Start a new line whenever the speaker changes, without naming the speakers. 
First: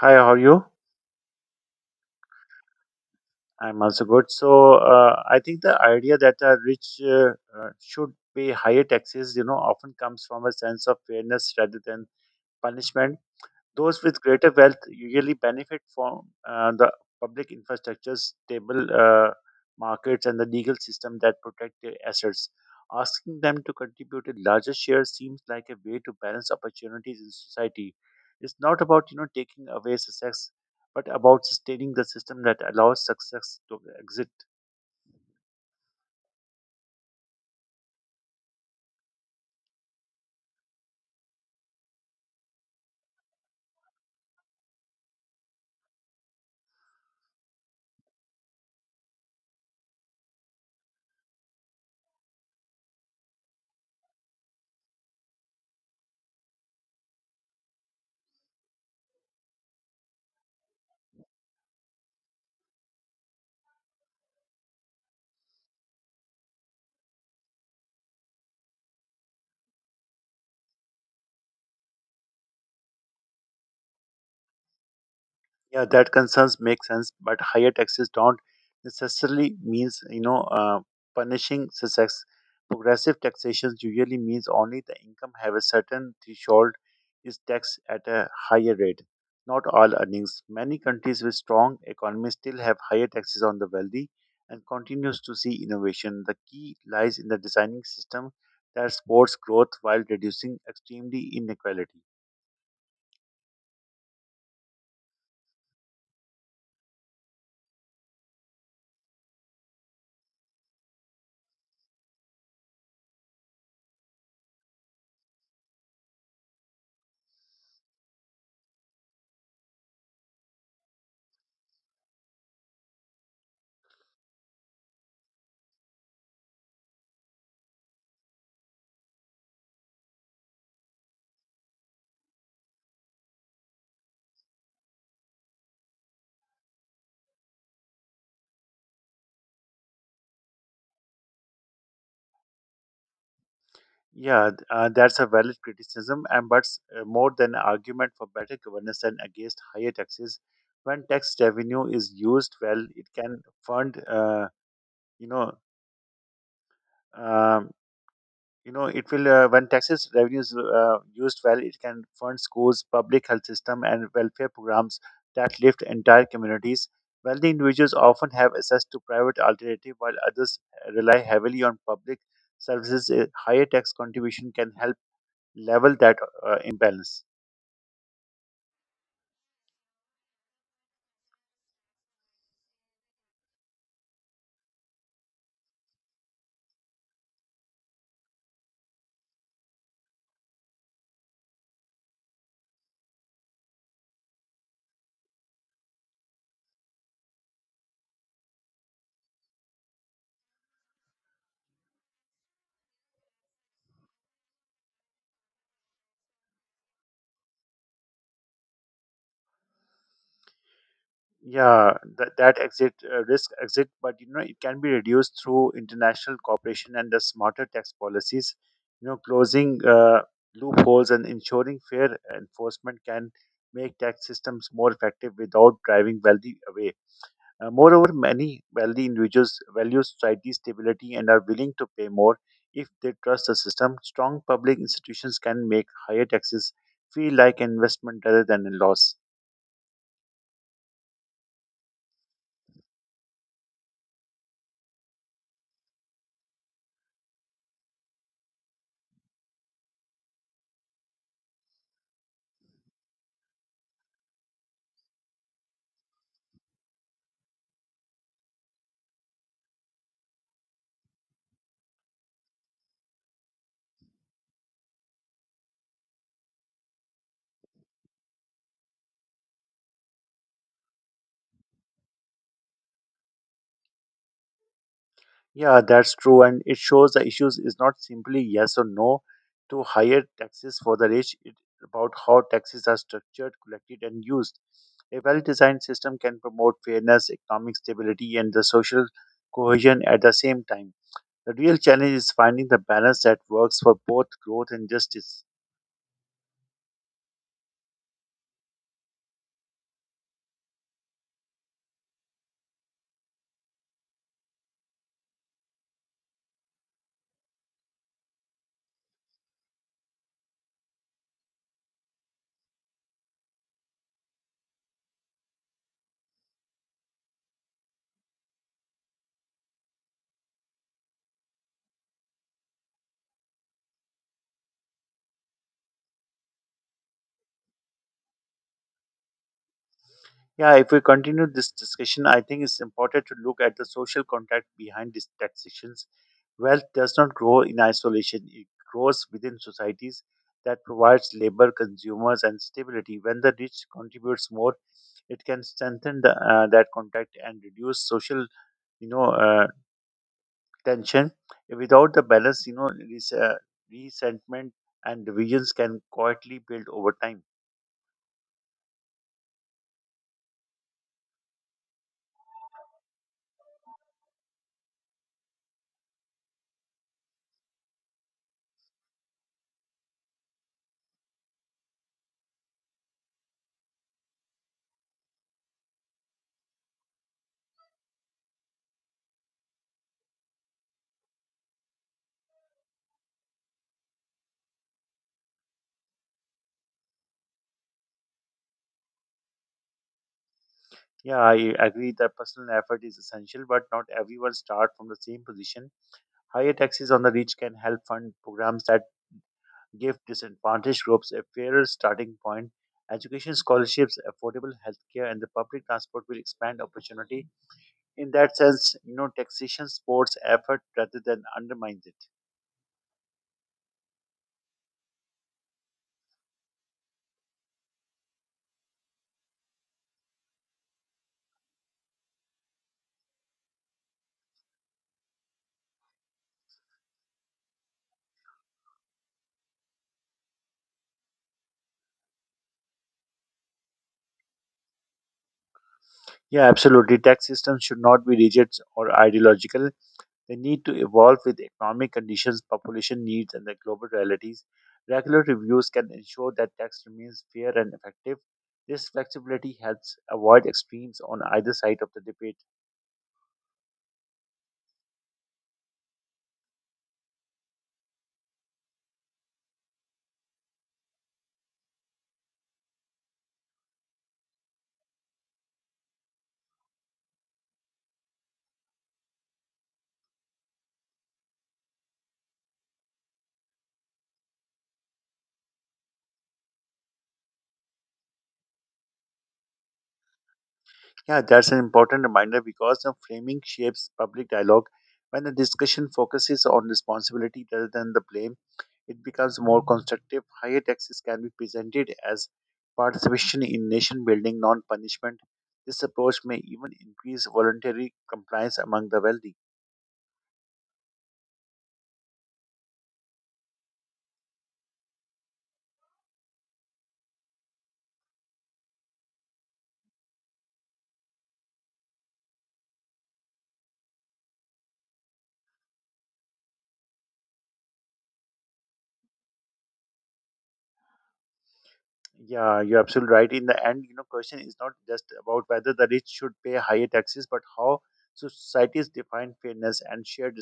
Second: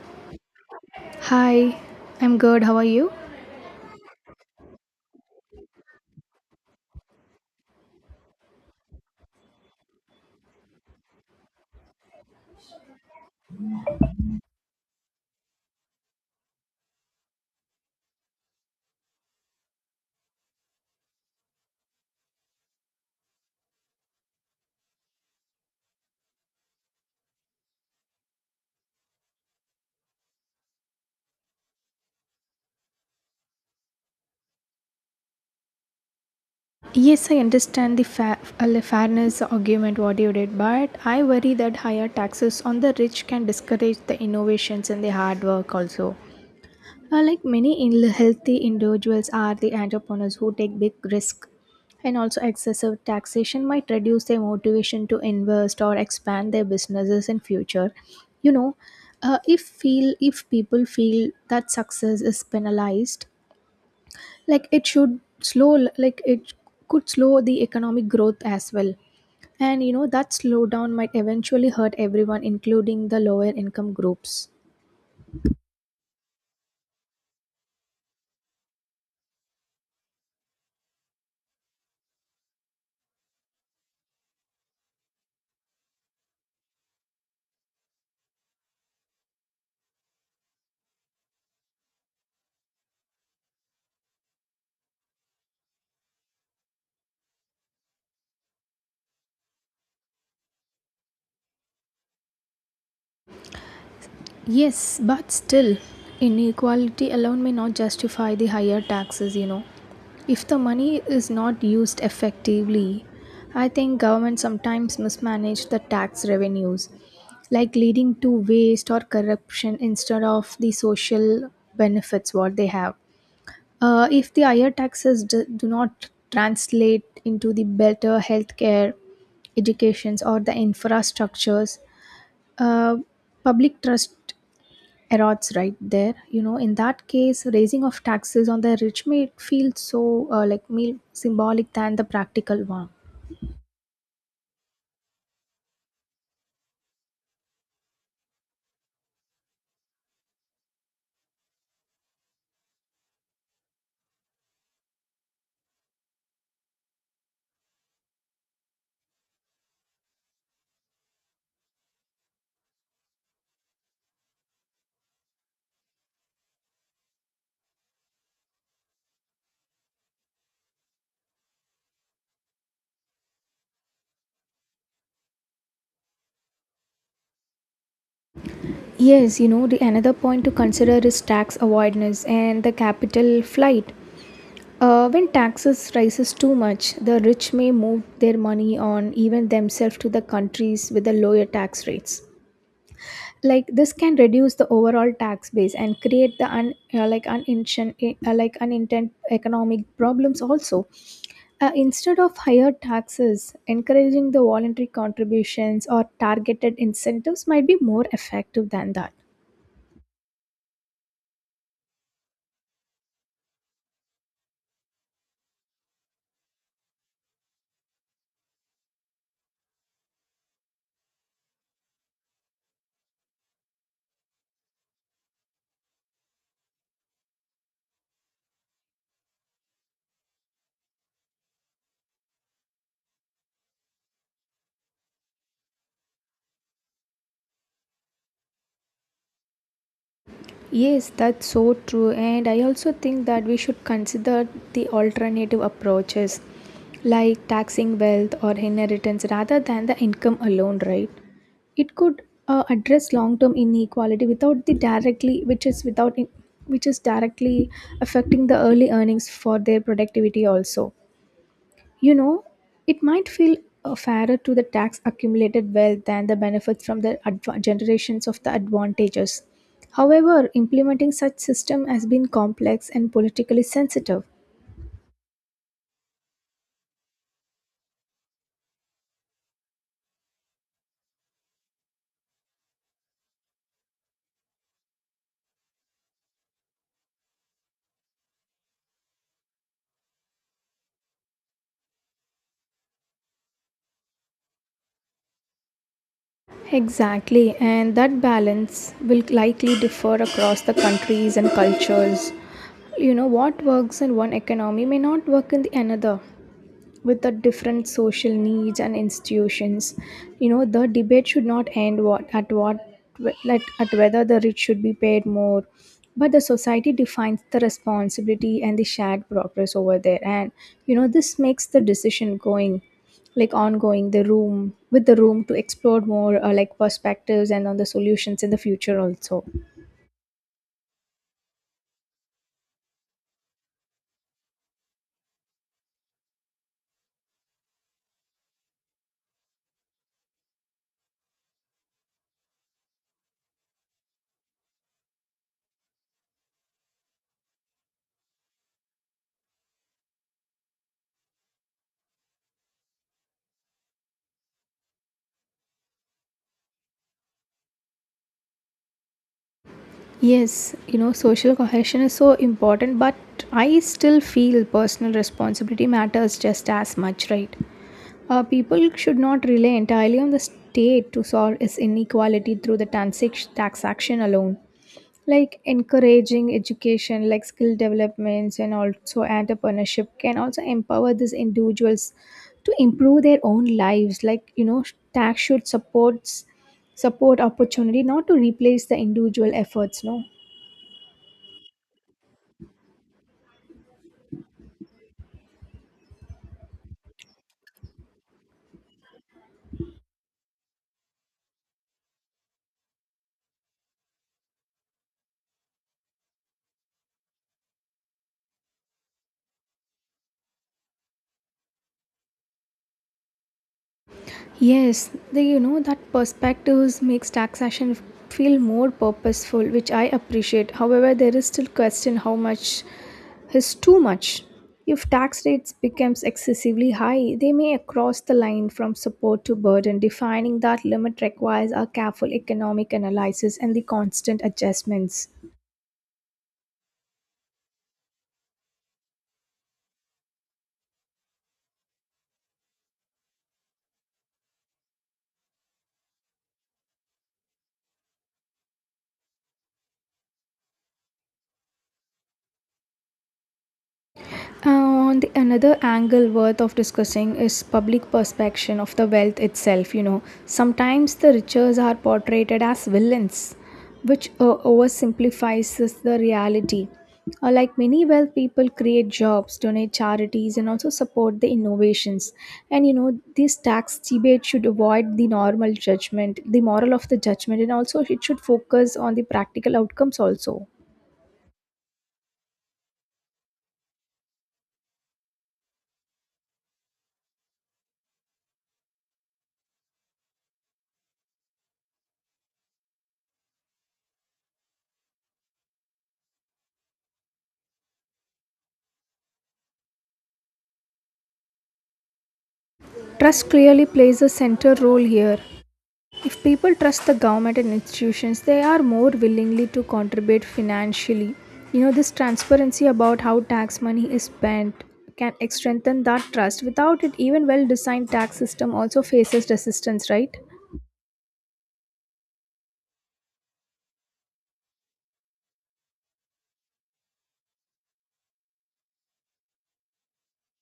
Hi, how are you?
Hi, I'm good. How are you?
I'm also good. I think the idea that the rich should pay higher taxes, you know, often comes from a sense of fairness rather than punishment. Those with greater wealth usually benefit from the public infrastructure, stable markets, and the legal system that protect their assets. Asking them to contribute a larger share seems like a way to balance opportunities in society. It's not about you know taking away success, but about sustaining the system that allows success to exist.
Yes, I understand the fairness argument what you did, but I worry that higher taxes on the rich can discourage the innovations and the hard work also. Like many healthy individuals are the entrepreneurs who take big risk, and also excessive taxation might reduce their motivation to invest or expand their businesses in future. You know, if feel if people feel that success is penalized, like it should slow, like it could slow the economic growth as well, and you know that slowdown might eventually hurt everyone including the lower income groups.
Yeah, that concerns make sense, but higher taxes don't necessarily means you know punishing success. Progressive taxation usually means only the income have a certain threshold is taxed at a higher rate, not all earnings. Many countries with strong economies still have higher taxes on the wealthy and continues to see innovation. The key lies in the designing system that supports growth while reducing extremely inequality.
Yes, but still, inequality alone may not justify the higher taxes, you know, if the money is not used effectively. I think government sometimes mismanage the tax revenues, like leading to waste or corruption instead of the social benefits what they have. If the higher taxes do not translate into the better healthcare, educations, or the infrastructures, uh, public trust erodes right there. You know, in that case, raising of taxes on the rich may feel so, like me, symbolic than the practical one.
Yeah, that's a valid criticism, and but more than an argument for better governance and against higher taxes. When tax revenue is used well, it can fund. You know, um, you know, it will. When taxes revenues used well, it can fund schools, public health system, and welfare programs that lift entire communities. Wealthy individuals often have access to private alternative, while others rely heavily on public services. A higher tax contribution can help level that imbalance.
Yes, you know, the another point to consider is tax avoidance and the capital flight. When taxes rises too much, the rich may move their money on even themselves to the countries with the lower tax rates. Like this can reduce the overall tax base and create the un, like uninten, eh, like unintended economic problems also. Instead of higher taxes, encouraging the voluntary contributions or targeted incentives might be more effective than that.
Yeah, that exit risk exit, but you know it can be reduced through international cooperation and the smarter tax policies. You know, closing loopholes and ensuring fair enforcement can make tax systems more effective without driving wealthy away. Moreover, many wealthy individuals value society stability and are willing to pay more if they trust the system. Strong public institutions can make higher taxes feel like investment rather than a loss.
Yes, that's so true. And I also think that we should consider the alternative approaches like taxing wealth or inheritance rather than the income alone, right? It could, address long-term inequality without the directly, which is without in- which is directly affecting the early earnings for their productivity also. You know, it might feel fairer to the tax accumulated wealth than the benefits from the generations of the advantages. However, implementing such system has been complex and politically sensitive.
Yeah, that's true. And it shows the issues is not simply yes or no to higher taxes for the rich. It's about how taxes are structured, collected, and used. A well designed system can promote fairness, economic stability, and the social cohesion at the same time. The real challenge is finding the balance that works for both growth and justice.
Exactly, and that balance will likely differ across the countries and cultures. You know, what works in one economy may not work in the another, with the different social needs and institutions. You know, the debate should not end what at what like at whether the rich should be paid more, but the society defines the responsibility and the shared progress over there. And you know, this makes the decision going, like ongoing, the room to explore more, like perspectives and on the solutions in the future also.
Yeah, if we continue this discussion, I think it's important to look at the social contact behind these taxations. Wealth does not grow in isolation, it grows within societies that provides labor, consumers, and stability. When the rich contributes more, it can strengthen the, that contact and reduce social, you know, uh, tension. Without the balance, you know, resentment and divisions can quietly build over time.
Yes, you know, social cohesion is so important, but I still feel personal responsibility matters just as much, right? People should not rely entirely on the state to solve its inequality through the tax action alone. Like encouraging education, like skill developments, and also entrepreneurship can also empower these individuals to improve their own lives. Like, you know, tax should support opportunity, not to replace the individual efforts, no?
Yeah, I agree that personal effort is essential, but not everyone starts from the same position. Higher taxes on the rich can help fund programs that give disadvantaged groups a fairer starting point. Education scholarships, affordable healthcare, and the public transport will expand opportunity. In that sense, you know, taxation supports effort rather than undermines it.
Yes, they, you know that perspectives makes taxation feel more purposeful, which I appreciate. However, there is still question how much is too much. If tax rates becomes excessively high, they may cross the line from support to burden. Defining that limit requires a careful economic analysis and the constant adjustments.
Yeah, absolutely. Tax systems should not be rigid or ideological. They need to evolve with economic conditions, population needs, and the global realities. Regular reviews can ensure that tax remains fair and effective. This flexibility helps avoid extremes on either side of the debate.
On the another angle worth of discussing is public perception of the wealth itself. You know, sometimes the riches are portrayed as villains, which oversimplifies the reality. Like many wealth people create jobs, donate charities, and also support the innovations. And you know, this tax debate should avoid the normal judgment, the moral of the judgment, and also it should focus on the practical outcomes also.
Yeah, that's an important reminder because the framing shapes public dialogue. When the discussion focuses on responsibility rather than the blame, it becomes more constructive. Higher taxes can be presented as participation in nation building, non punishment. This approach may even increase voluntary compliance among the wealthy.
Trust clearly plays a central role here. If people trust the government and institutions, they are more willingly to contribute financially. You know, this transparency about how tax money is spent can strengthen that trust. Without it, even well designed tax system also faces resistance, right?
Yeah, you're absolutely right. In the end, you know, question is not just about whether the rich should pay higher taxes, but how societies define fairness and shared